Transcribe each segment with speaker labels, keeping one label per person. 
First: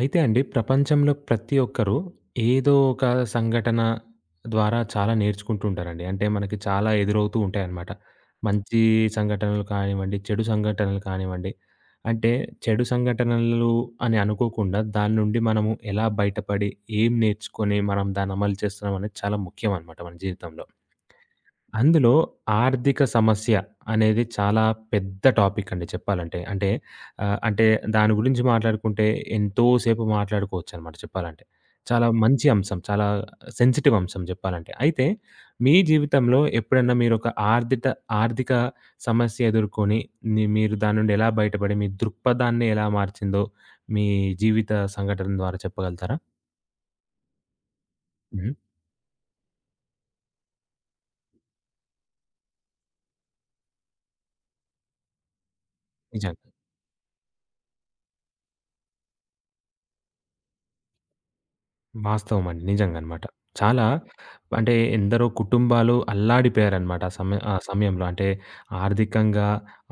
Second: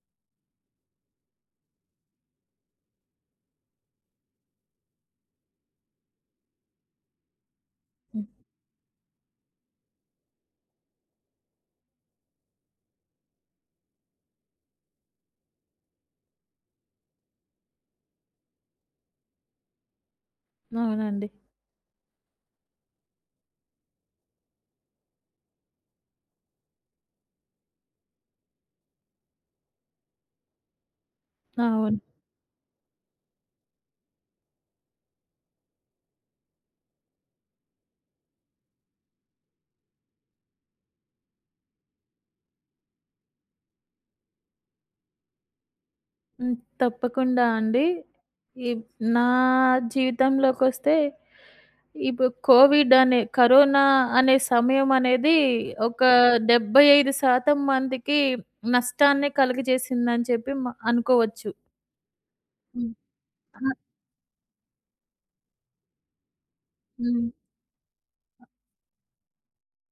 Speaker 1: అయితే అండి ప్రపంచంలో ప్రతి ఒక్కరు ఏదో ఒక సంఘటన ద్వారా చాలా నేర్చుకుంటూ ఉంటారండి. అంటే మనకి చాలా ఎదురవుతూ ఉంటాయన్నమాట.
Speaker 2: హ్మ్.
Speaker 1: మంచి సంఘటనలు కానివ్వండి, చెడు సంఘటనలు కానివ్వండి. అంటే చెడు సంఘటనలు అని అనుకోకుండా దాని నుండి మనము ఎలా బయటపడి, ఏం నేర్చుకొని మనం దాన్ని అమలు చేస్తున్నాం అనేది చాలా ముఖ్యం అన్నమాట మన జీవితంలో.
Speaker 2: అవునండి.
Speaker 1: అందులో ఆర్థిక సమస్య అనేది చాలా పెద్ద టాపిక్ అండి చెప్పాలంటే. అంటే అంటే దాని గురించి మాట్లాడుకుంటే ఎంతో సేపు మాట్లాడుకోవచ్చనమాట చెప్పాలంటే.
Speaker 2: అవును.
Speaker 1: చాలా మంచి అంశం. చాలా సెన్సిటివ్ అంశం చెప్పాలంటే. అయితే మీ జీవితంలో ఎప్పుడన్నా మీరొక ఆర్థిత ఆర్థిక ఆర్థిక సమస్య ఎదుర్కొని ని మీరు దాని నుండి ఎలా బయటపడి మీ దృక్పథాన్ని ఎలా మార్చిందో మీ జీవిత సంఘటన ద్వారా చెప్పగలుగుతారా?
Speaker 2: హ్మ్. తప్పకుండా అండి.
Speaker 1: హ్మ్.
Speaker 2: ఈ నా జీవితంలోకొస్తే ఇప్పుడు కోవిడ్ అనే కరోనా అనే సమయం అనేది ఒక
Speaker 1: నిజంగా.
Speaker 2: 75% మందికి నష్టాన్ని కలుగజేసిందని చెప్పి అనుకోవచ్చు.
Speaker 1: వాస్తవం అండి.
Speaker 2: హ్మ్.
Speaker 1: నిజంగనమాట.
Speaker 2: ఆ!
Speaker 1: చాలా హ్మ్. అంటే ఎందరో కుటుంబాలు అల్లాడిపోయారనమాట ఆ
Speaker 2: హ్మ్.
Speaker 1: సమయ ఆ సమయంలో. అంటే ఆర్థికంగా,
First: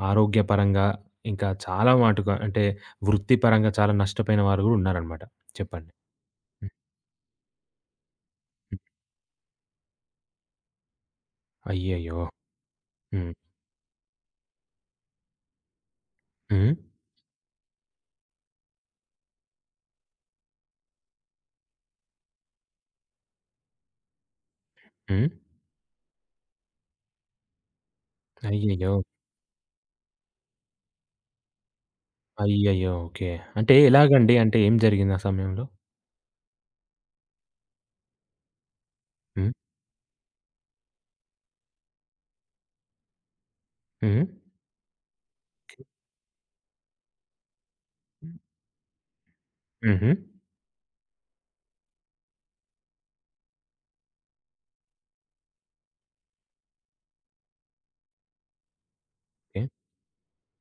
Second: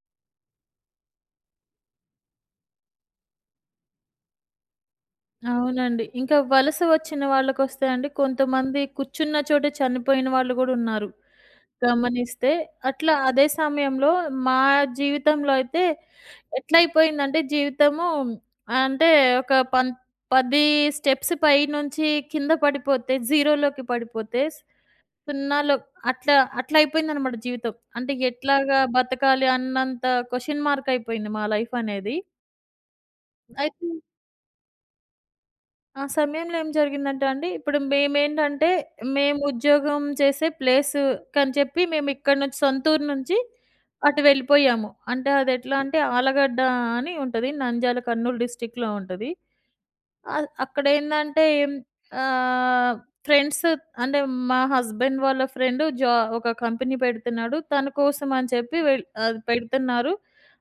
Speaker 1: ఆరోగ్యపరంగా ఇంకా చాలా మటుకు అంటే వృత్తిపరంగా చాలా నష్టపోయిన వారు గూడా ఉన్నారనమాట. చెప్పండి.
Speaker 2: అవునండి. ఇంకా
Speaker 1: హ్మ్.
Speaker 2: వలస వచ్చిన వాళ్ళకొస్తే అండి,
Speaker 1: హ్మ్.
Speaker 2: కొంతమంది కూర్చున్న చోటే చనిపోయిన వాళ్ళు గూడా ఉన్నారు.
Speaker 1: అయ్యయ్యో!
Speaker 2: గమనిస్తే అట్లా
Speaker 1: హ్మ్.
Speaker 2: అదే సమయంలో మా జీవితంలో అయితే
Speaker 1: హ్మ్.
Speaker 2: ఎట్లయిపోయిందంటే జీవితము అంటే ఒక పం 10 స్టెప్స్ పైనుంచి కింద పడిపోతే, జీరోలోకి పడిపోతే,
Speaker 1: హ్మ్.
Speaker 2: సున్నాలో అట్లా అట్లా అయిపోయిందనమాట జీవితం. అంటే ఎట్లాగా
Speaker 1: అయ్యయ్యో!
Speaker 2: బతకాలి అన్నంత క్వెషన్ మార్క్ అయిపోయింది మా లైఫ్ అనేది.
Speaker 1: అయ్యయ్యో! ఓకే. అంటే
Speaker 2: అయితే
Speaker 1: ఎలాగండి? అంటే ఏం జరిగింది ఆ సమయంలో?
Speaker 2: ఆ సమయంలో ఏం జరిగిందంటే అండి, ఇప్పుడు మేమేంటంటే, మేము
Speaker 1: హ్మ్.
Speaker 2: ఉద్యోగం చేసే ప్లేసు కని చెప్పి మేము ఇక్కడి నుంచి, సొంత ఊరు నుంచి
Speaker 1: హ్మ్.
Speaker 2: అటు వెళ్ళిపోయాము. అంటే అదెట్లా అంటే ఆలగడ్డ అని ఉంటది. నంద్యాల, కర్నూలు డిస్ట్రిక్ట్‌లో ఉంటది.
Speaker 1: హుహు.
Speaker 2: అక్కడేందంటే ఆహ్, ఫ్రెండ్స్ అంటే మా హస్బెండ్ వాళ్ళ ఫ్రెండ్ ఒక కంపెనీ పెడుతున్నాడు. తన కోసం అని చెప్పి అది
Speaker 1: ఓకే.
Speaker 2: పెడుతున్నారు.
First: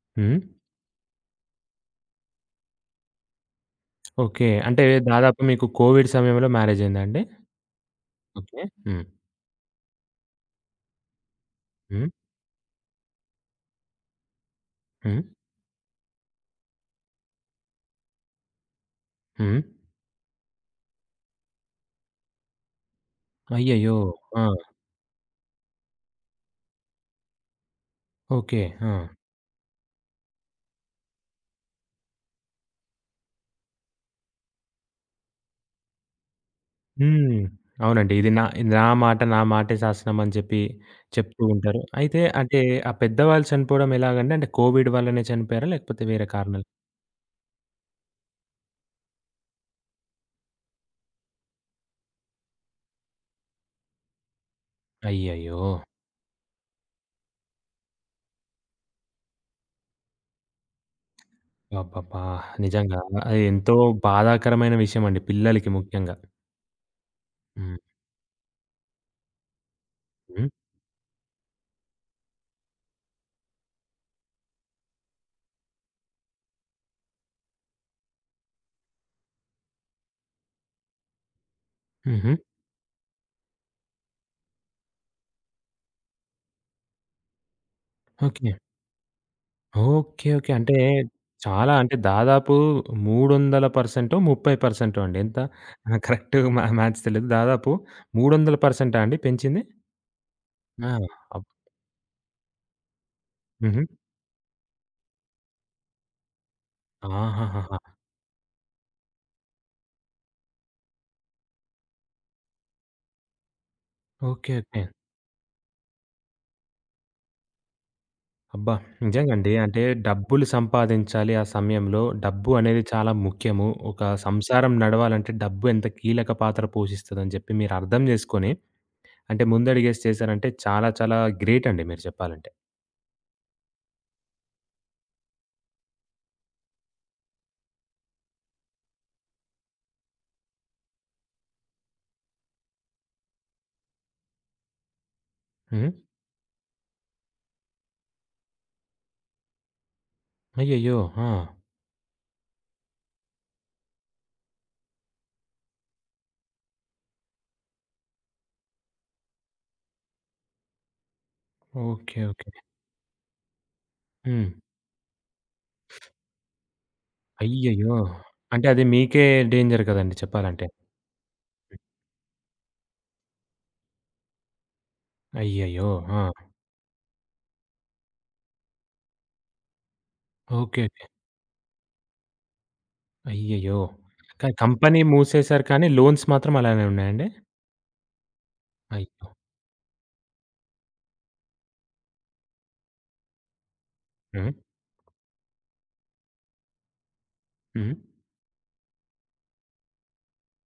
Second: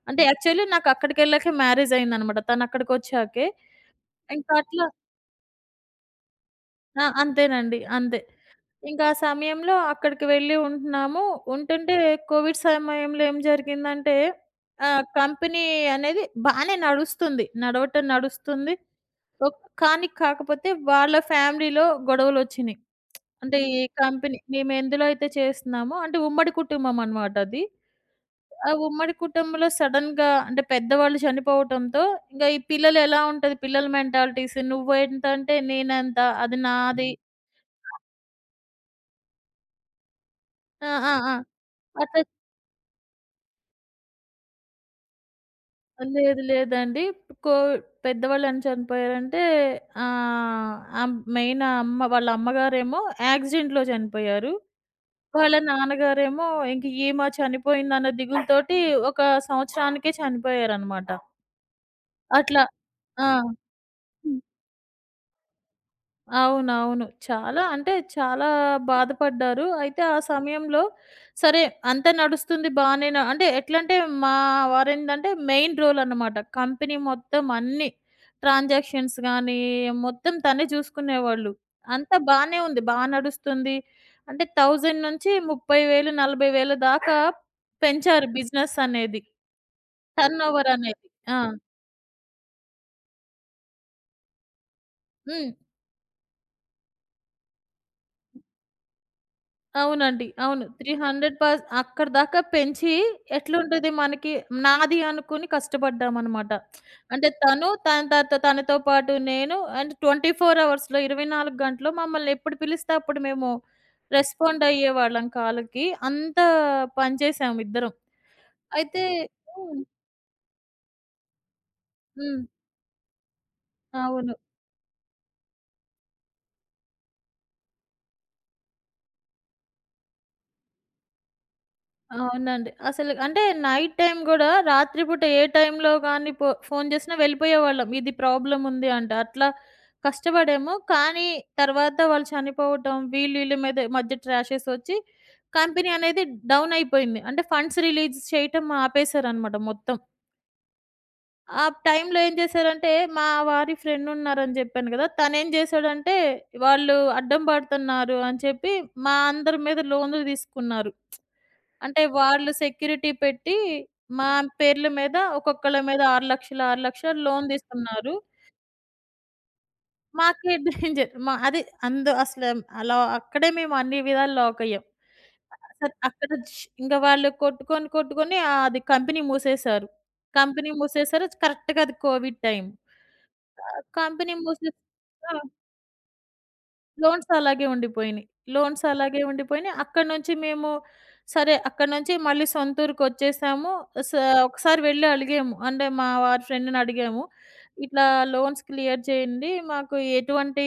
Speaker 2: అంటే
Speaker 1: హ్మ్.
Speaker 2: యాక్చువల్లీ నాకు అక్కడికెళ్ళాకే మ్యారేజ్ అయిందనమాట. తనక్కడికొచ్చాకే.
Speaker 1: ఓకే.
Speaker 2: ఇంకా
Speaker 1: అంటే
Speaker 2: అట్లా.
Speaker 1: దాదాపు మీకు కోవిడ్ సమయంలో మ్యారేజయిందా
Speaker 2: ఆ!
Speaker 1: అండి?
Speaker 2: అంతేనండి. అంతే.
Speaker 1: ఓకే. హ్మ్.
Speaker 2: ఇంకా ఆ సమయంలో అక్కడికి వెళ్ళి ఉంటున్నాము. ఉంటుంటే
Speaker 1: హ్మ్.
Speaker 2: కోవిడ్ సమయంలో ఏం జరిగిందంటే,
Speaker 1: హ్మ్.
Speaker 2: కంపెనీ అనేది బానే నడుస్తుంది. నడవటం నడుస్తుంది. ఒక్
Speaker 1: హ్మ్.
Speaker 2: కానీ కాకపోతే వాళ్ళ ఫ్యామిలీలో గొడవలొచ్చినియి. అంటే ఈ
Speaker 1: అయ్యయ్యో!
Speaker 2: కంపెనీ
Speaker 1: ఆ!
Speaker 2: మేము ఎందులో అయితే చేస్తున్నామో అంటే ఉమ్మడి కుటుంబం అనమాట అది.
Speaker 1: ఓకే.
Speaker 2: ఆ
Speaker 1: ఆ!
Speaker 2: ఉమ్మడి కుటుంబంలో సడెన్‌గా అంటే పెద్దవాళ్ళు చనిపోవటంతో ఇంక ఈ పిల్లలు ఎలా ఉంటది, పిల్లల మెంటాలిటీస్ నువ్వెంతంటే నేనంత, అది నాది.
Speaker 1: హ్మ్. అవునండి. ఇది నా నా మాట నా మాటే శాసనం అని చెప్పి
Speaker 2: ఆ! ఆ! ఆ!
Speaker 1: చెప్తూ ఉంటారు.
Speaker 2: అట్లా.
Speaker 1: అయితే అంటే ఆ పెద్దవాళ్ళు చనిపోవడం ఎలాగండి? అంటే కోవిడ్ వల్లనే చనిపోయారా? లేకపోతే వేరే
Speaker 2: లేదు
Speaker 1: కారణాలు
Speaker 2: లేదండి. కోవి పెద్దవాళ్ళు ఎలా చనిపోయారంటే, ఆహ్, ఆహ్, మెయిన్ అమ్మ వాళ్ళ అమ్మగారేమో యాక్సిడెంట్‌లో చనిపోయారు. వాళ్ళ
Speaker 1: అయ్యయ్యో!
Speaker 2: నాన్నగారేమో ఇంక ఈమె చనిపోయిందన్న దిగులుతోటి ఒక సంవత్సరానికే చనిపోయారనమాట.
Speaker 1: అబ్బబ్బా!
Speaker 2: అట్లా.
Speaker 1: నిజంగా
Speaker 2: ఆ!
Speaker 1: అది ఎంతో బాధాకరమైన విషయమండి పిల్లలకి ముఖ్యంగా.
Speaker 2: అవునవును. చాలా
Speaker 1: హుహు.
Speaker 2: అంటే చాలా బాధపడ్డారు. అయితే ఆ సమయంలో సరే, అంతా నడుస్తుంది బానే. న అంటే ఎట్లంటే మా వారేందంటే మెయిన్ రోల్ అన్నమాట. కంపెనీ మొత్తం అన్ని ట్రాన్సాక్షన్స్ గానీ, మొత్తం తనే చూసుకునేవాళ్ళు. అంతా
Speaker 1: హుహు.
Speaker 2: బానే ఉంది. బా నడుస్తుంది. అంటే 1000 నుంచి 30,000, 40,000 దాకా పెంచారు
Speaker 1: ఓకే.
Speaker 2: బిజినెస్ అనేది.
Speaker 1: ఓకే. ఓకే.
Speaker 2: టర్నోవర్
Speaker 1: అంటే
Speaker 2: అనేది. ఆ!
Speaker 1: చాలా అంటే దాదాపు 300%, 30% అండి. ఎంత
Speaker 2: హ్మ్.
Speaker 1: కరెక్ట్ మా మ్యాథ్స్ తెలీదు. దాదాపు 300% అండి పెంచింది?
Speaker 2: అవునండి. అవును.
Speaker 1: ఆ!
Speaker 2: 300
Speaker 1: అబ్
Speaker 2: పర్స్ అక్కడి దాకా పెంచి
Speaker 1: హుహు.
Speaker 2: ఎట్లుంటది మనకి నాది అనుకుని కష్టపడ్డామనమాట. అంటే తను,
Speaker 1: ఆహాహాహా!
Speaker 2: తన తర్వాత తనతో పాటు నేను అండ్ 24 అవర్స్‌లో, 24 గంటలు మమ్మల్ని ఎప్పుడు పిలిస్తే అప్పుడు మేము
Speaker 1: ఓకే.
Speaker 2: Respond
Speaker 1: okay.
Speaker 2: అయ్యేవాళ్ళం కాల్‌కి. అంత పనిచేసాము ఇద్దరం.
Speaker 1: అబ్బా!
Speaker 2: అయితే.
Speaker 1: నిజంగండి.
Speaker 2: హ్మ్.
Speaker 1: అంటే డబ్బులు సంపాదించాలి ఆ సమయంలో.
Speaker 2: హ్మ్.
Speaker 1: డబ్బు అనేది చాలా ముఖ్యము. ఒక
Speaker 2: అవును.
Speaker 1: సంసారం నడవాలంటే డబ్బు ఎంత కీలక పాత్ర పోషిస్తదని చెప్పి మీరు అర్థం చేసుకొని, అంటే ముందడుగేసి చేశారంటే చాలా చాలా గ్రేట్ అండి మీరు చెప్పాలంటే.
Speaker 2: అవునండి. అసలు అంటే నైట్ టైమ్ గూడా, రాత్రిపూట ఏ టైంలో గాని ఫోను చేసినా వెళ్ళిపోయేవాళ్ళం. ఇది ప్రాబ్లమ్ ఉంది అంటే. అట్లా కష్టపడాము. కానీ తర్వాత వాళ్ళు చనిపోవటం, వీళ్ళ మీద మధ్య ట్రాషెస్ ఒచ్చి
Speaker 1: హ్మ్.
Speaker 2: కంపెనీ అనేది డౌన్ అయిపోయింది. అంటే ఫండ్స్ రిలీజ్ చేయటం ఆపేసారనమాట మొత్తం.
Speaker 1: అయ్యయ్యో! ఆ!
Speaker 2: ఆ టైంలో ఏం చేశారంటే మా వారి ఫ్రెండ్ ఉన్నారని చెప్పాను గదా! తనేం చేశాడంటే వాళ్ళు అడ్డం పడుతున్నారు అని చెప్పి మా అందరి మీద లోన్‌లు తీసుకున్నారు. అంటే
Speaker 1: ఓకే. ఓకే.
Speaker 2: వాళ్ళు సెక్యూరిటీ పెట్టి, మా
Speaker 1: హ్మ్.
Speaker 2: పేర్ల మీద ఒక్కొక్కళ్ళ మీద 6,00,000, 6,00,000 లోన్
Speaker 1: అయ్యయ్యో!
Speaker 2: తీసుకున్నారు.
Speaker 1: అంటే అది మీకే డేంజర్ కదండీ
Speaker 2: మాకే
Speaker 1: చెప్పాలంటే.
Speaker 2: డేంజర్. మా అది, అసలు అలా అక్కడే మేము అన్ని విధాలు లాకయ్యాం.
Speaker 1: అయ్యయ్యో!
Speaker 2: అసలు అక్కడ
Speaker 1: ఆ!
Speaker 2: ఇంక వాళ్ళు కొట్టుకొని, కొట్టుకొని అది కంపెనీ మూసేశారు. Company
Speaker 1: okay. ఓకే.
Speaker 2: మూసేశారు. కరెక్ట్‌గా అది కోవిడ్ టైమ్.
Speaker 1: అయ్యయ్యో!
Speaker 2: కంపెనీ
Speaker 1: కానీ
Speaker 2: మూసేసి.
Speaker 1: కంపెనీ
Speaker 2: ఆ!
Speaker 1: మూసేశారు కానీ లోన్స్ మాత్రం అలానే ఉన్నాయండి?
Speaker 2: లోన్స్ అలాగే ఉండిపోయినియి. లోన్స్ అలాగే
Speaker 1: అయ్యో!
Speaker 2: ఉండిపోయినియి. అక్కడి నుంచి మేము, సరే, అక్కడి నుంచి మళ్ళీ సొంతూరుకొచ్చేసాము. స
Speaker 1: హ్మ్.
Speaker 2: ఒకసారి వెళ్లి అలిగాము. అంటే మా వారి ఫ్రెండ్‌ని అడిగాము.
Speaker 1: హ్మ్.
Speaker 2: ఇట్లా లోన్స్ క్లియర్ చేయండి. మాకు ఎటువంటి,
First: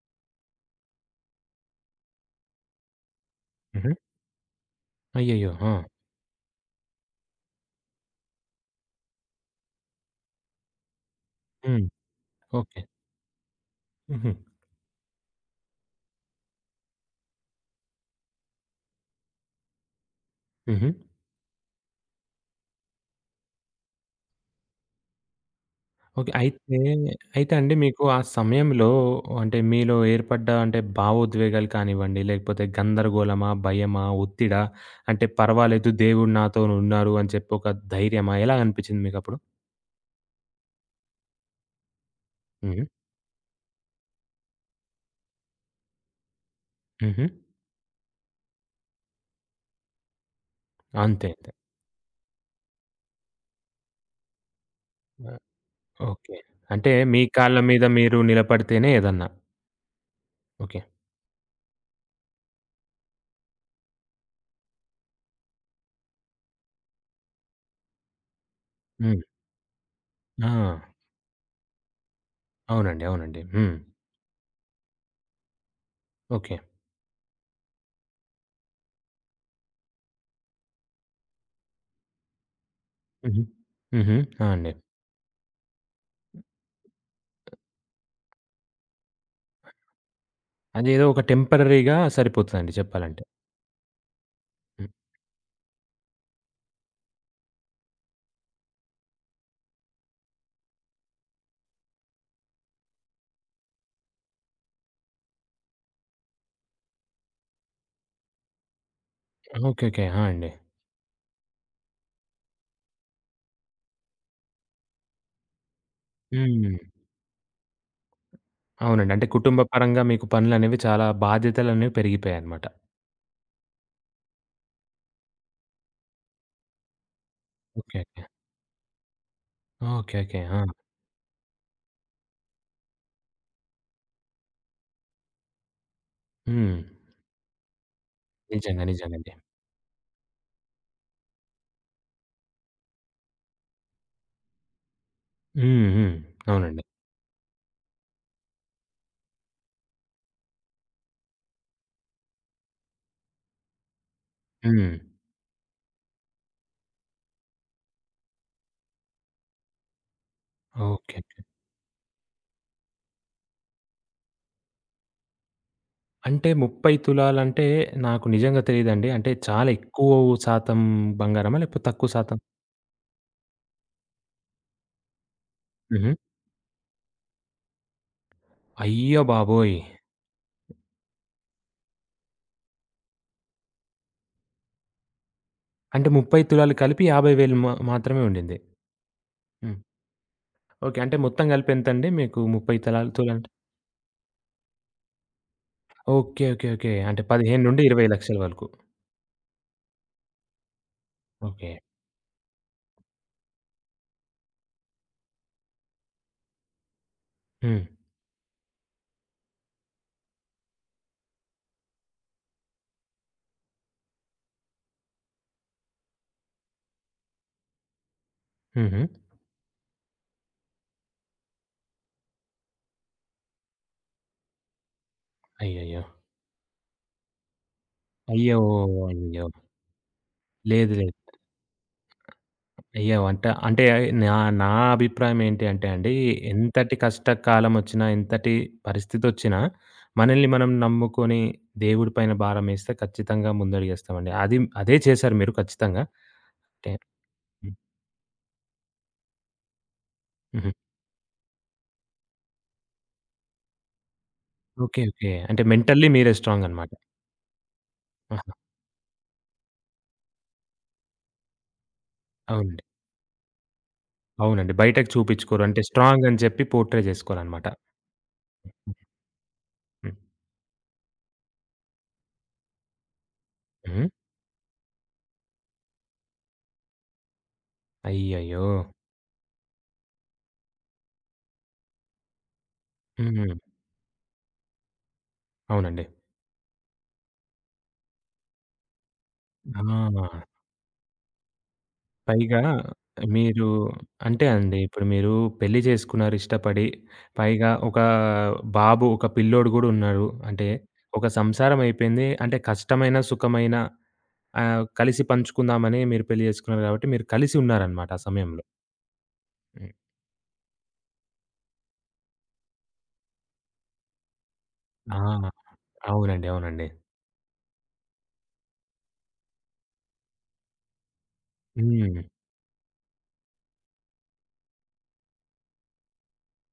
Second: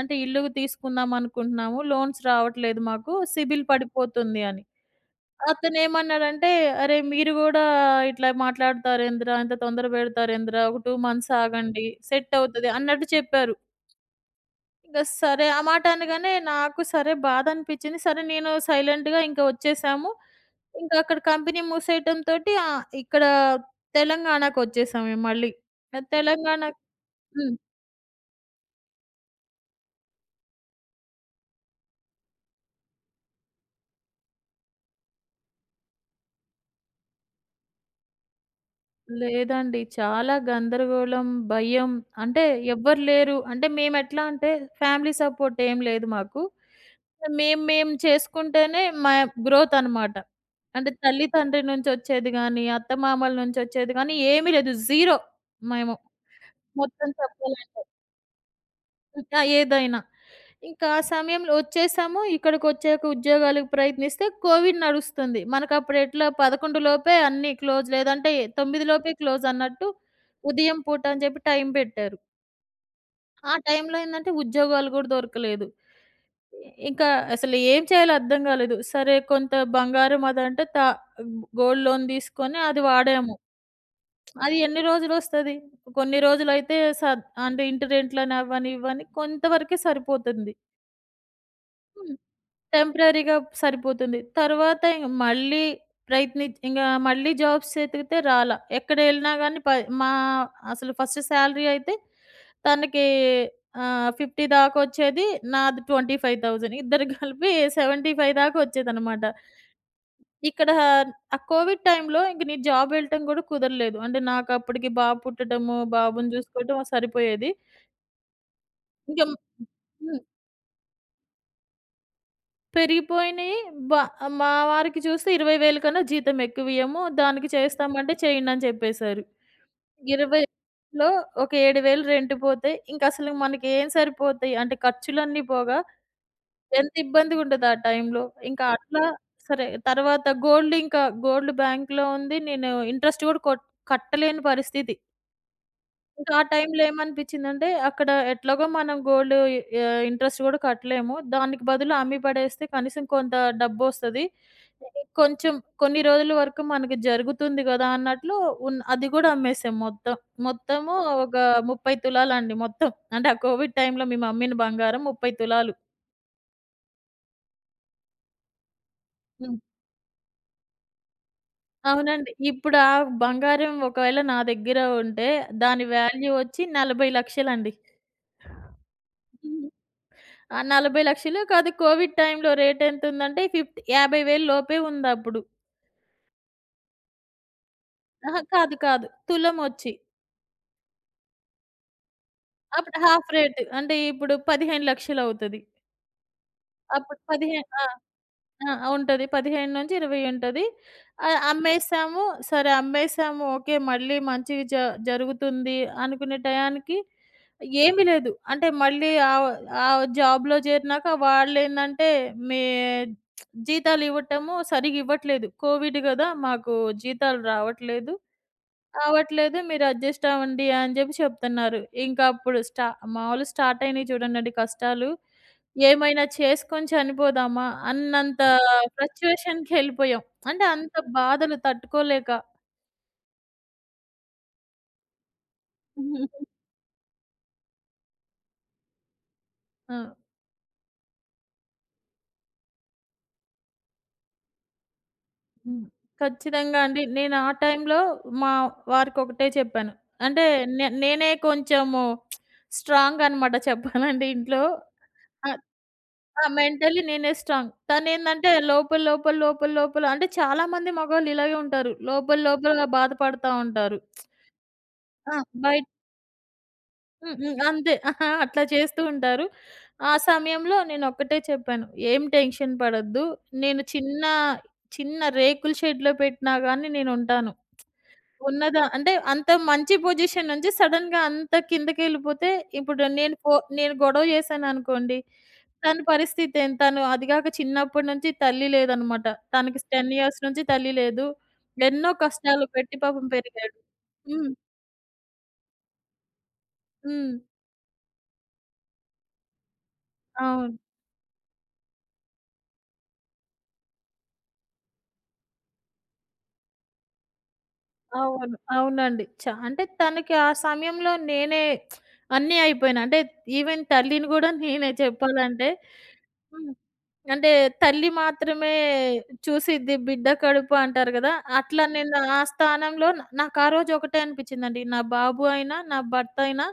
Speaker 2: అంటే ఇల్లు తీసుకుందాం అనుకుంటున్నాము. లోన్స్ రావట్లేదు మాకు. సిబిల్
Speaker 1: హుహు.
Speaker 2: పడిపోతుంది అని.
Speaker 1: అయ్యయ్యో! ఆ!
Speaker 2: అతనేమన్నాడంటే, "అరే! మీరు గూడా ఇట్లా మాట్లాడతారేందిరా? ఇంత తొందర పెడతారేందిరా? ఒక 2 మంత్స్
Speaker 1: హ్మ్.
Speaker 2: ఆగండి. సెట్ అవుతది"
Speaker 1: ఓకే.
Speaker 2: అన్నట్టు చెప్పారు.
Speaker 1: హుహు.
Speaker 2: ఇంక సరే. ఆ మాట అనగానే నాకు సరే బాధనిపిచ్చింది. సరే నేను సైలెంట్‌గా ఇంక వచ్చేసాము.
Speaker 1: హుహు.
Speaker 2: ఇంక అక్కడ కంపెనీ మూసేయటంతోటి, ఇక్కడ తెలంగాణకొచ్చేసాం మేము మళ్ళీ.
Speaker 1: ఓకే.
Speaker 2: తెలంగాణ.
Speaker 1: అయితే, అయితే
Speaker 2: హ్మ్.
Speaker 1: అండి మీకు ఆ సమయంలో అంటే మీలో ఏర్పడ్డ అంటే భావోద్వేగాలు కానివ్వండి, లేకపోతే గందరగోళమా, భయమా, ఒత్తిడా, అంటే పర్వాలేదు దేవుడు నాతోనున్నారు అని చెప్పి ఒక ధైర్యమా ఎలా అనిపించింది మీకప్పుడు?
Speaker 2: లేదండి. చాలా గందరగోళం, భయం. అంటే
Speaker 1: హ్మ్.
Speaker 2: ఎవ్వరు లేరు. అంటే మేమెట్లా అంటే ఫ్యామిలీ సపోర్ట్ ఏం లేదు మాకు.
Speaker 1: హుహు.
Speaker 2: మేము మేము చేసుకుంటేనే మా గ్రోత్ అనమాట. అంటే తల్లి,
Speaker 1: అంతే. అంతే.
Speaker 2: తండ్రి నుంచొచ్చేది గానీ, అత్తమామల నుంచొచ్చేది గానీ ఏమీ లేదు. జీరో
Speaker 1: ఆ!
Speaker 2: మేము.
Speaker 1: ఓకే. అంటే
Speaker 2: మొత్తం
Speaker 1: మీ కాళ్ళ
Speaker 2: చెప్పాలంటే.
Speaker 1: మీద మీరు నిలబడితేనే ఏదన్నా.
Speaker 2: ఇంకా ఏదైనా.
Speaker 1: ఓకే.
Speaker 2: ఇంకా ఆ సమయంలో ఒచ్చేసాము. ఇక్కడికొచ్చాక ఉద్యోగాలకు ప్రయత్నిస్తే కోవిడ్ నడుస్తుంది. మనకప్పుడు ఎట్లా 11 లోపే అన్నీ క్లోజ్, లేదంటే 9 లోపే
Speaker 1: హ్మ్.
Speaker 2: క్లోజ్ అన్నట్టు
Speaker 1: ఆ!
Speaker 2: ఉదయం పూట అని చెప్పి టైం పెట్టారు.
Speaker 1: అవునండి. అవునండి.
Speaker 2: ఆ
Speaker 1: హ్మ్.
Speaker 2: టైంలో ఏందంటే ఉద్యోగాలు గూడా దొరకలేదు.
Speaker 1: ఓకే.
Speaker 2: ఇంకా అసలు ఏం చేయాలో అర్థం గాలేదు. సరే కొంత బంగారం అదంటే గోల్డ్ లోన్ తీసుకొని అది వాడాము.
Speaker 1: హుహు. హుహు. ఆ!
Speaker 2: అది
Speaker 1: అండి.
Speaker 2: ఎన్ని రోజులొస్తది? కొన్ని రోజులైతే అంటే ఇంటి రెంట్‌లని అవ్వని, ఇవ్వని కొంతవరకే సరిపోతుంది.
Speaker 1: అదేదో ఒక టెంపరరీగా
Speaker 2: హ్మ్.
Speaker 1: సరిపోతదండి చెప్పాలంటే.
Speaker 2: టెంపరరీగా సరిపోతుంది. తర్వాత
Speaker 1: హ్మ్.
Speaker 2: ఇంగ మళ్ళీ ఇంగా మళ్ళీ జాబ్స్ ఎతికితే రాలా. ఎక్కడెళ్ళినా గానీ ప మా అసలు ఫస్ట్ శాలరీ అయితే తనకి 50 దాకొచ్చేది. నాది 25,000, ఇద్దరు కలిపి 75 దాకొచ్చేదనమాట.
Speaker 1: ఓకే. ఓకే. ఆ! అండి.
Speaker 2: ఇక్కడ ఆ కోవిడ్ టైంలో ఇంక నేను జాబ్ వెళ్ళటం గూడా కుదరలేదు. అంటే నాకప్పటికి బాబు పుట్టడము, బాబుని
Speaker 1: హ్మ్.
Speaker 2: చూసుకోవటం సరిపోయేది.
Speaker 1: అవునండి.
Speaker 2: ఇంక.
Speaker 1: అంటే కుటుంబ పరంగా
Speaker 2: హ్మ్.
Speaker 1: మీకు పనులనేవి చాలా బాధ్యతలనేవి పెరిగిపోయాయన్నమాట.
Speaker 2: పెరిగిపోయినయి. బ మా వారికి చూస్తే 20,000 కన్నా జీతం ఎక్కువియ్యము, దానికి
Speaker 1: ఓకే.
Speaker 2: చేస్తామంటే చేయండని చెప్పేశారు.
Speaker 1: ఓకే. ఓకే. ఆ!
Speaker 2: 20లో ఒక 7,000 రెంట్ పోతే ఇంకసలు మనకేం సరిపోతాయి? అంటే ఖర్చులన్నీ పోగా
Speaker 1: హ్మ్.
Speaker 2: ఎంత ఇబ్బందిగుంటది ఆ టైంలో. ఇంకా
Speaker 1: నిజంగా.
Speaker 2: అట్లా.
Speaker 1: నిజంగండి.
Speaker 2: సరే తర్వాత గోల్డ్, ఇంకా గోల్డ్ బ్యాంక్‌లో ఉంది. నేను ఇంట్రెస్ట్ గూడా కట్టలేని పరిస్థితి.
Speaker 1: హ్మ్. హ్మ్.
Speaker 2: ఇంకా ఆ
Speaker 1: అవునండి.
Speaker 2: టైంలో ఏమనిపించిందంటే, అక్కడ ఎట్లాగో మనం గోల్డ్, ఇంట్రెస్ట్ గూడా కట్టలేము, దానికి బదులు అమ్మి పడేస్తే కనీసం కొంత డబ్బొస్తది,
Speaker 1: హ్మ్.
Speaker 2: కొంచెం కొన్ని రోజుల వరకు మనకి జరుగుతుంది గదా! అన్నట్లు అది గూడా అమ్మేసాం మొత్తం. మొత్తము
Speaker 1: ఓకే.
Speaker 2: ఒక 30 తులాలండి మొత్తం. అంటే ఆ కోవిడ్ టైంలో మేము అమ్మిన బంగారం 30 తులాలు.
Speaker 1: అంటే 30 తులాలంటే నాకు నిజంగా తెలీదండి. అంటే
Speaker 2: హ్మ్.
Speaker 1: చాలా ఎక్కువ శాతం బంగారమా? లేకపోతే తక్కువ
Speaker 2: అవునండి.
Speaker 1: శాతం?
Speaker 2: ఇప్పుడు ఆ బంగారం ఒకవేళ నా దగ్గర ఉంటే దాని
Speaker 1: హుహు.
Speaker 2: వాల్యూ వచ్చి 40,00,000 అండి.
Speaker 1: అయ్య బాబోయ్!
Speaker 2: ఆ! 40,00,000 కాదు, కోవిడ్ టైంలో రేటెంతుందంటే ఫిఫ్టీ 50,000 లోపే ఉందప్పుడు.
Speaker 1: అంటే 30 తులాలు కలిపి 50,000 మా మాత్రమే
Speaker 2: అహా!
Speaker 1: ఉండింది.
Speaker 2: కాదు కాదు. తులం
Speaker 1: హ్మ్.
Speaker 2: ఒచ్చి
Speaker 1: ఓకే. అంటే మొత్తం కలిపి ఎంతండి మీకు 30
Speaker 2: అప్పుడు
Speaker 1: తలాలు
Speaker 2: హాఫ్
Speaker 1: తులాలంటే?
Speaker 2: రేట్. అంటే ఇప్పుడు 15,00,000 అవుతది.
Speaker 1: ఓకే. ఓకే. ఓకే.
Speaker 2: అప్పుడు
Speaker 1: అంటే
Speaker 2: పదిహే, ఆ!
Speaker 1: 15-20,00,000 వరకు.
Speaker 2: ఆ! ఉంటది. 15-20 ఉంటది.
Speaker 1: ఓకే.
Speaker 2: అమ్మేసాము. సరే అమ్మేసాము. ఓకే. మళ్ళీ మంచిగా జరుగుతుంది అనుకునే టయానికి
Speaker 1: హ్మ్.
Speaker 2: ఏమీ లేదు. అంటే మళ్ళీ ఆ జాబ్‌లో చేరినాక వాళ్ళేందంటే మీ జీతాలు ఇవ్వటము సరిగ్గా ఇవ్వట్లేదు. కోవిడ్ గదా! మాకు జీతాలు రావట్లేదు,
Speaker 1: హుహు.
Speaker 2: అవ్వట్లేదు. మీరు అడ్జస్ట్ అవ్వండి అని జెప్పి చెప్తున్నారు. ఇంకా అప్పుడు మాములు స్టార్ట్ అయినయి చూడండండి కష్టాలు.
Speaker 1: అయ్యయ్యో!
Speaker 2: ఏమైనా చేసుకొని చనిపోదామా అన్నంత
Speaker 1: అయ్యో! అయ్యో!
Speaker 2: ఫ్రస్ట్రేషన్‌కెళ్ళిపోయాం. అంటే
Speaker 1: లేదు
Speaker 2: అంత
Speaker 1: లేదు.
Speaker 2: బాధలు తట్టుకోలేక.
Speaker 1: అయ్యో! అంటే, అంటే నా నా అభిప్రాయం ఏంటి అంటే అండి, ఎంతటి కష్టకాలమొచ్చినా, ఎంతటి పరిస్థితొచ్చినా,
Speaker 2: ఆ!
Speaker 1: మనల్ని మనం నమ్ముకొని దేవుడి పైన భారమేస్తే ఖచ్చితంగా ముందడుగేస్తామండి. అది అదే చేశారు మీరు
Speaker 2: హ్మ్.
Speaker 1: ఖచ్చితంగా.
Speaker 2: ఖచ్చితంగా
Speaker 1: అంటే
Speaker 2: అండి. నేను ఆ
Speaker 1: హ్మ్.
Speaker 2: టైంలో మా వారికొకటే చెప్పాను. అంటే
Speaker 1: హుహు.
Speaker 2: నేనే కొంచెము స్ట్రాంగ్ అనమాట చెప్పాలంటే ఇంట్లో.
Speaker 1: ఓకే. ఓకే.
Speaker 2: ఆ!
Speaker 1: అంటే మెంటల్లీ మీరే
Speaker 2: ఆ!
Speaker 1: స్ట్రాంగనమాట.
Speaker 2: మెంటల్లీ నేనే స్ట్రాంగ్.
Speaker 1: ఆహా!
Speaker 2: తనేందంటే లోపల, లోపల, లోపల, లోపల, అంటే చాలామంది మగవాళ్ళు ఇలాగే ఉంటారు. లోపల,
Speaker 1: అవునండి.
Speaker 2: లోపలగా బాధపడతా ఉంటారు.
Speaker 1: అవునండి. బయటకి
Speaker 2: ఆ!
Speaker 1: చూపిచ్చుకోరు. అంటే
Speaker 2: బయట.
Speaker 1: స్ట్రాంగ్ అని చెప్పి పోర్ట్రే
Speaker 2: హ్మ్. హ్మ్.
Speaker 1: జేసుకోరనమాట.
Speaker 2: అంతే. అహా! అట్లా చేస్తూ ఉంటారు. ఆ
Speaker 1: హ్మ్.
Speaker 2: సమయంలో నేనొక్కటే చెప్పాను, "ఏం టెన్షన్ పడొద్దు. నేను
Speaker 1: హ్మ్.
Speaker 2: చిన్న చిన్న రేకుల షెడ్‌లో పెట్టినా గాని నేనుంటాను.
Speaker 1: అయ్యయ్యో!
Speaker 2: ఉన్నదా అంటే అంత మంచి పొజిషన్ నుంచి సడెన్‌గా అంత కిందకెళ్ళిపోతే, ఇప్పుడు నేను
Speaker 1: హ్మ్.
Speaker 2: నేను గొడవ చేశాననుకోండి, తన
Speaker 1: అవునండి.
Speaker 2: పరిస్థితి ఏంటి? తను అది గాక చిన్నప్పటి నుంచి తల్లి లేదనమాట. తనకి 10 ఇయర్స్
Speaker 1: ఆ!
Speaker 2: నుంచి తల్లి లేదు. ఎన్నో
Speaker 1: పైగా
Speaker 2: కష్టాలు పెట్టి పాపం
Speaker 1: మీరు
Speaker 2: పెరిగాడు.
Speaker 1: అంటే
Speaker 2: హ్మ్.
Speaker 1: అండి, ఇప్పుడు మీరు పెళ్లి చేసుకున్నారు ఇష్టపడి.
Speaker 2: హ్మ్.
Speaker 1: పైగా ఒక బాబు, ఒక పిల్లోడు గూడా ఉన్నాడు. అంటే
Speaker 2: అవును.
Speaker 1: ఒక సంసారం అయిపోయింది. అంటే కష్టమైన, సుఖమైన కలిసి పంచుకుందామని మీరు పెళ్లి చేసుకున్నారు గాబట్టి, మీరు కలిసి ఉన్నారనమాట ఆ
Speaker 2: అవును.
Speaker 1: సమయంలో.
Speaker 2: అవునండి. అంటే
Speaker 1: హ్మ్.
Speaker 2: తనకి ఆ సమయంలో నేనే అన్నీ అయిపోయినా. అంటే ఈవెన్ తల్లిని గూడా నేనే
Speaker 1: ఆ!
Speaker 2: చెప్పాలంటే.
Speaker 1: అవునండి.
Speaker 2: హ్మ్.
Speaker 1: అవునండి.
Speaker 2: అంటే తల్లి మాత్రమే చూసిద్ది బిడ్డ కడుపు అంటారు గదా! అట్లా నేను
Speaker 1: హ్మ్.
Speaker 2: ఆ స్థానంలో నాకు ఆ రోజు ఒకటే అనిపిచ్చిందండి. నా బాబు అయినా, నా భర్త అయినా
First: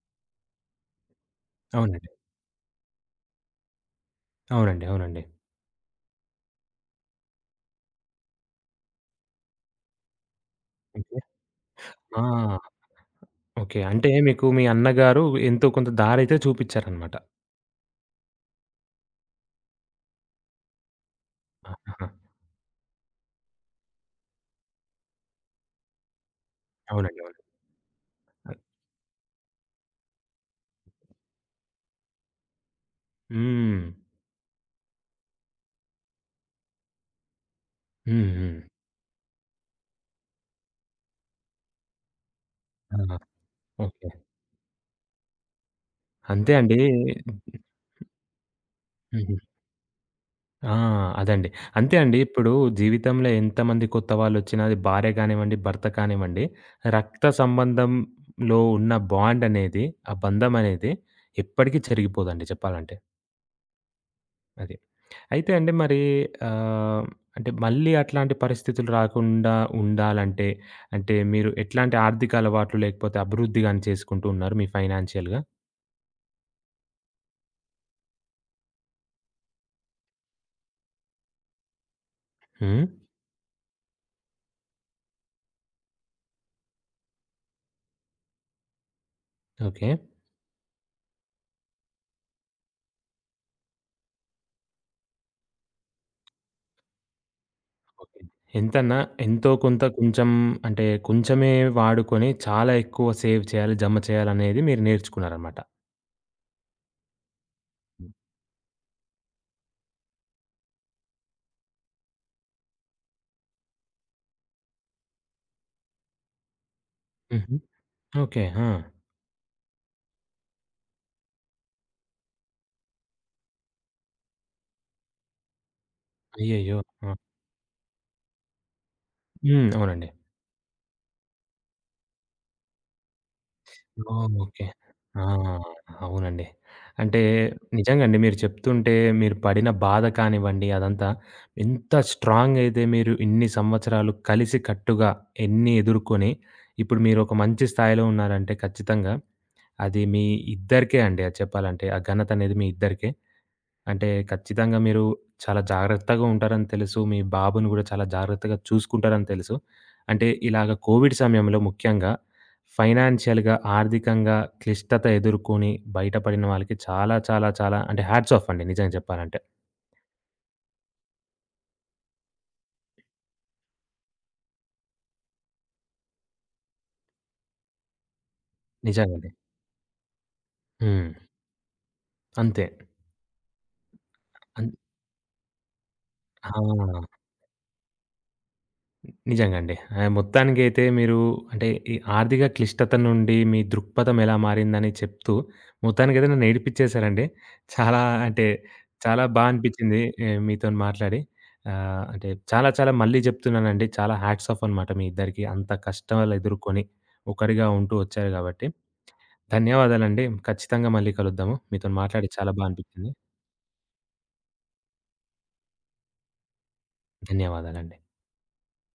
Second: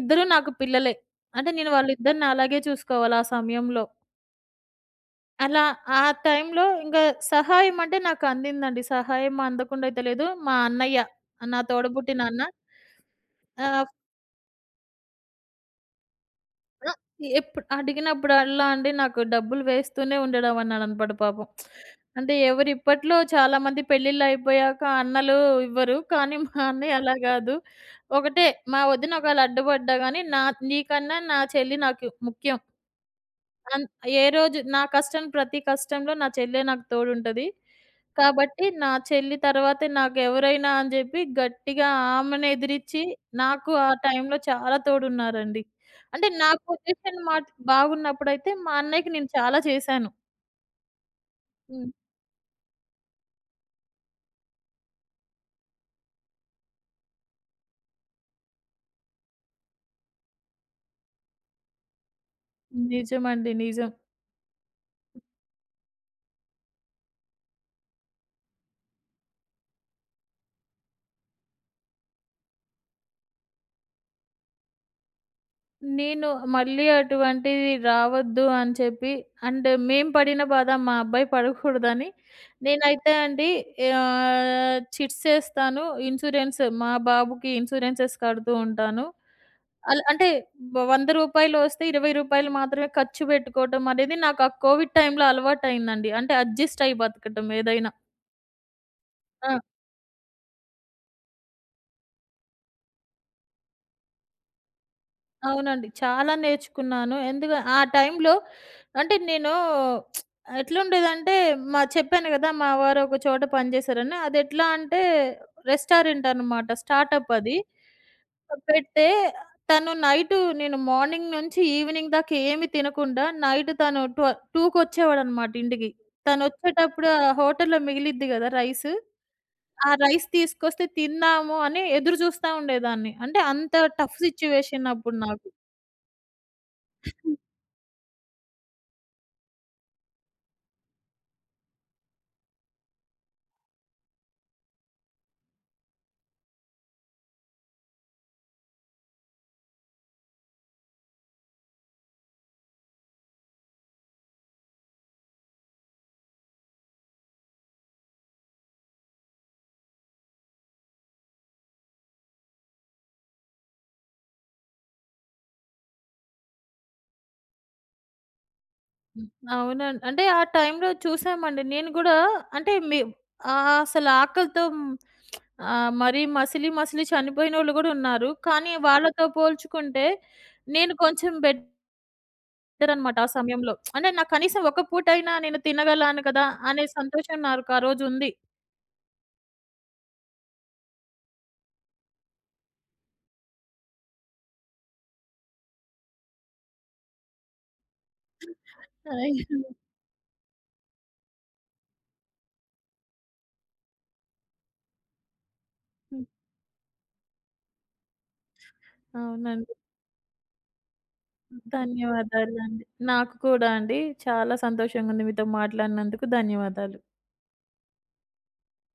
Speaker 2: ఇద్దరు నాకు పిల్లలే. అంటే నేను
Speaker 1: అవునండి.
Speaker 2: వాళ్ళిద్దరిని అలాగే చూసుకోవాలి ఆ సమయంలో.
Speaker 1: అవునండి. అవునండి.
Speaker 2: అలా ఆ టైంలో ఇంక సహాయం అంటే నాకు అందిందండి. సహాయం అందకుండా అయితే లేదు. మా అన్నయ్య,
Speaker 1: ఓకే.
Speaker 2: నా తోడబుట్టిన అన్న.
Speaker 1: ఆ! ఓకే.
Speaker 2: ఆహ్,
Speaker 1: అంటే మీకు మీ అన్నగారు ఎంతో కొంత దారైతే
Speaker 2: ఆ!
Speaker 1: చూపిచ్చారనమాట.
Speaker 2: ఎప్పుడు అడిగినప్పుడల్లా అండి నాకు డబ్బులు వేస్తూనే ఉండడం అన్నాడనమాట పాపం.
Speaker 1: ఆహాహా!
Speaker 2: అంటే ఎవరు ఇప్పట్లో చాలామంది పెళ్ళిళ్ళయిపోయాక అన్నలు ఇవ్వరు. కానీ మా అన్నయ్య అలా
Speaker 1: అవునండి. అవును.
Speaker 2: గాదు. ఒకటే, మా వదిన ఒకవేళ అడ్డుపడ్డా గాని నీకన్నా నా చెల్లి నాకు ముఖ్యం.
Speaker 1: హ్మ్.
Speaker 2: అన్ ఏ రోజు, నా కష్టం, ప్రతి కష్టంలో నా చెల్లె నాకు తోడుంటది.
Speaker 1: హ్మ్. హ్మ్.
Speaker 2: కాబట్టి నా చెల్లి తర్వాతే నాకెవరైనా అని జెప్పి గట్టిగా ఆమెని ఎదిరిచ్చి
Speaker 1: ఆ!
Speaker 2: నాకు ఆ
Speaker 1: ఓకే.
Speaker 2: టైంలో చాలా తోడున్నారండి. అంటే నా
Speaker 1: అంతే అండి.
Speaker 2: పొజిషన్ మాట్ బాగున్నప్పుడైతే మా అన్నయ్యకి నేను
Speaker 1: హుహు.
Speaker 2: చాలా చేశాను.
Speaker 1: ఆ! అదండి.
Speaker 2: హ్మ్.
Speaker 1: అంతే అండి. ఇప్పుడు జీవితంలో ఎంతమంది కొత్త వాళ్ళొచ్చినా అది భార్య కానివ్వండి, భర్త కానివ్వండి, రక్త సంబంధంలో ఉన్న బాండ్ అనేది, ఆ బంధం అనేది ఎప్పటికీ చెరిగిపోదండి చెప్పాలంటే.
Speaker 2: నిజమండి. నిజం.
Speaker 1: అది. అయితే అండి మరి ఆహ్, అంటే మళ్ళీ అట్లాంటి పరిస్థితులు రాకుండా ఉండాలంటే, అంటే మీరు ఎట్లాంటి ఆర్థిక అలవాట్లు లేకపోతే అభివృద్ధి గాని చేసుకుంటూ ఉన్నారు మీ ఫైనాన్షియల్‌గా?
Speaker 2: నేను మళ్ళీ అటువంటిది రావద్దు అని చెప్పి అండ్ మేము పడిన బాధ మా అబ్బాయి పడకూడదని
Speaker 1: హ్మ్.
Speaker 2: నేనైతే అండి చిట్స్ ఏస్తాను. ఇన్స్యూరెన్స్, మా బాబుకి ఇన్స్యూరెన్సెస్ కడుతూ ఉంటాను.
Speaker 1: ఓకే.
Speaker 2: అలా అంటే రూ. 100 వస్తే రూ. 20 మాత్రమే ఖర్చు పెట్టుకోవటం అనేది నాకు ఆ కోవిడ్ టైమ్‌లో అలవాటయిందండి. అంటే అడ్జస్ట్ అయ్యి బతకటం ఏదైనా.
Speaker 1: ఓకే. ఎంతన్నా ఎంతో కొంత కొంచెం అంటే కొంచెమే వాడుకొని చాలా ఎక్కువ సేవ్ చేయాలి, జమ చేయాలనేది మీరు నేర్చుకున్నారనమాట.
Speaker 2: అవునండి. చాలా నేర్చుకున్నాను. ఆ టైంలో అంటే నేను ఎట్లుండేదంటే, మా చెప్పాను గదా! మా వారు ఒక చోట పనిజేశారని. అదెట్లా అంటే రెస్టారెంట్ అనమాట. స్టార్టప్
Speaker 1: హుహు.
Speaker 2: అది.
Speaker 1: ఓకే. ఆ!
Speaker 2: పెడితే తను నైటు, నేను మార్నింగ్ నుంచి ఈవినింగ్ దాకా ఏమి తినకుండా, నైట్ తను 2 కొచ్చేవాడనమాట ఇంటికి.
Speaker 1: అయ్యయ్యో!
Speaker 2: తనొచ్చేటప్పుడు
Speaker 1: ఆ!
Speaker 2: ఆ హోటల్‌లో మిగిలిద్ది గదా! రైసు.
Speaker 1: హ్మ్.
Speaker 2: ఆ
Speaker 1: అవునండి.
Speaker 2: రైస్ తీసుకొస్తే తిందాము అని ఎదురు చూస్తా ఉండేదాన్ని. అంటే అంత టఫ్
Speaker 1: ఓహ్! ఓకే.
Speaker 2: సిట్యుయేషన్ అప్పుడు
Speaker 1: ఆ!
Speaker 2: నాకు.
Speaker 1: అవునండి. అంటే నిజంగండి మీరు చెప్తుంటే మీరు పడిన బాధ కానివ్వండి అదంతా ఎంత స్ట్రాంగ్ అయితే మీరు ఇన్ని సంవత్సరాలు కలిసి కట్టుగా ఎన్ని ఎదుర్కొని ఇప్పుడు మీరు ఒక మంచి స్థాయిలో ఉన్నారంటే ఖచ్చితంగా అది మీ ఇద్దరికే అండి అది చెప్పాలంటే. ఆ ఘనతనేది మీ ఇద్దరికే. అంటే ఖచ్చితంగా మీరు చాలా జాగ్రత్తగా ఉంటారని తెలుసు. మీ బాబుని గూడా చాలా జాగ్రత్తగా చూసుకుంటారని తెలుసు. అంటే ఇలాగ కోవిడ్ సమయంలో ముఖ్యంగా ఫైనాన్షియల్‌గా, ఆర్థికంగా క్లిష్టత ఎదుర్కొని బయటపడిన వాళ్ళకి చాలా చాలా చాలా అంటే హ్యాట్స్ ఆఫ్ అండి నిజంగా
Speaker 2: హ్మ్.
Speaker 1: చెప్పాలంటే.
Speaker 2: అవునండి. అంటే ఆ టైంలో చూసామండి. నేను గూడా అంటే అసలు ఆకలితో హ్మ్, మరీ మసిలి మసిలి చనిపోయినోళ్ళు గూడా ఉన్నారు. కానీ వాళ్ళతో
Speaker 1: నిజంగండి.
Speaker 2: పోల్చుకుంటే నేను
Speaker 1: హ్మ్.
Speaker 2: కొంచెం
Speaker 1: అంతే.
Speaker 2: బెటరనమాట ఆ సమయంలో. అంటే నాకు కనీసం
Speaker 1: అన్
Speaker 2: ఒక పూటైనా నేను తినగలను కదా!
Speaker 1: ఆ!
Speaker 2: అనే సంతోషం నాకు ఆ రోజుంది.
Speaker 1: నిజంగా అండి. మొత్తానికైతే మీరు అంటే ఈ ఆర్థిక క్లిష్టత నుండి మీ దృక్పథం ఎలా మారిందని చెప్తూ, మొత్తానికైతే నన్ను ఏడిపిచ్చేసారండి. చాలా అంటే చాలా బా
Speaker 2: అయ్యో!
Speaker 1: అనిపిచ్చింది మీతోని మాట్లాడి. అంటే చాలా చాలా మళ్ళీ చెప్తున్నానండి. చాలా హ్యాట్స్ ఆఫ్ అనమాట మీ ఇద్దరికీ. అంత కష్టాలు ఎదుర్కొని ఒకరిగా ఉంటూ వచ్చారు కాబట్టి.
Speaker 2: అవునండి.
Speaker 1: ధన్యవాదాలండి. ఖచ్చితంగా మళ్ళీ కలుద్దాము. మీతోని మాట్లాడి చాలా బా
Speaker 2: ధన్యవాదాలండి.
Speaker 1: అనిపిచ్చింది.
Speaker 2: నాకు కూడా అండి. చాలా సంతోషంగుంది మీతో మాట్లాడినందుకు ధన్యవాదాలు.
Speaker 1: ధన్యవాదాలండి.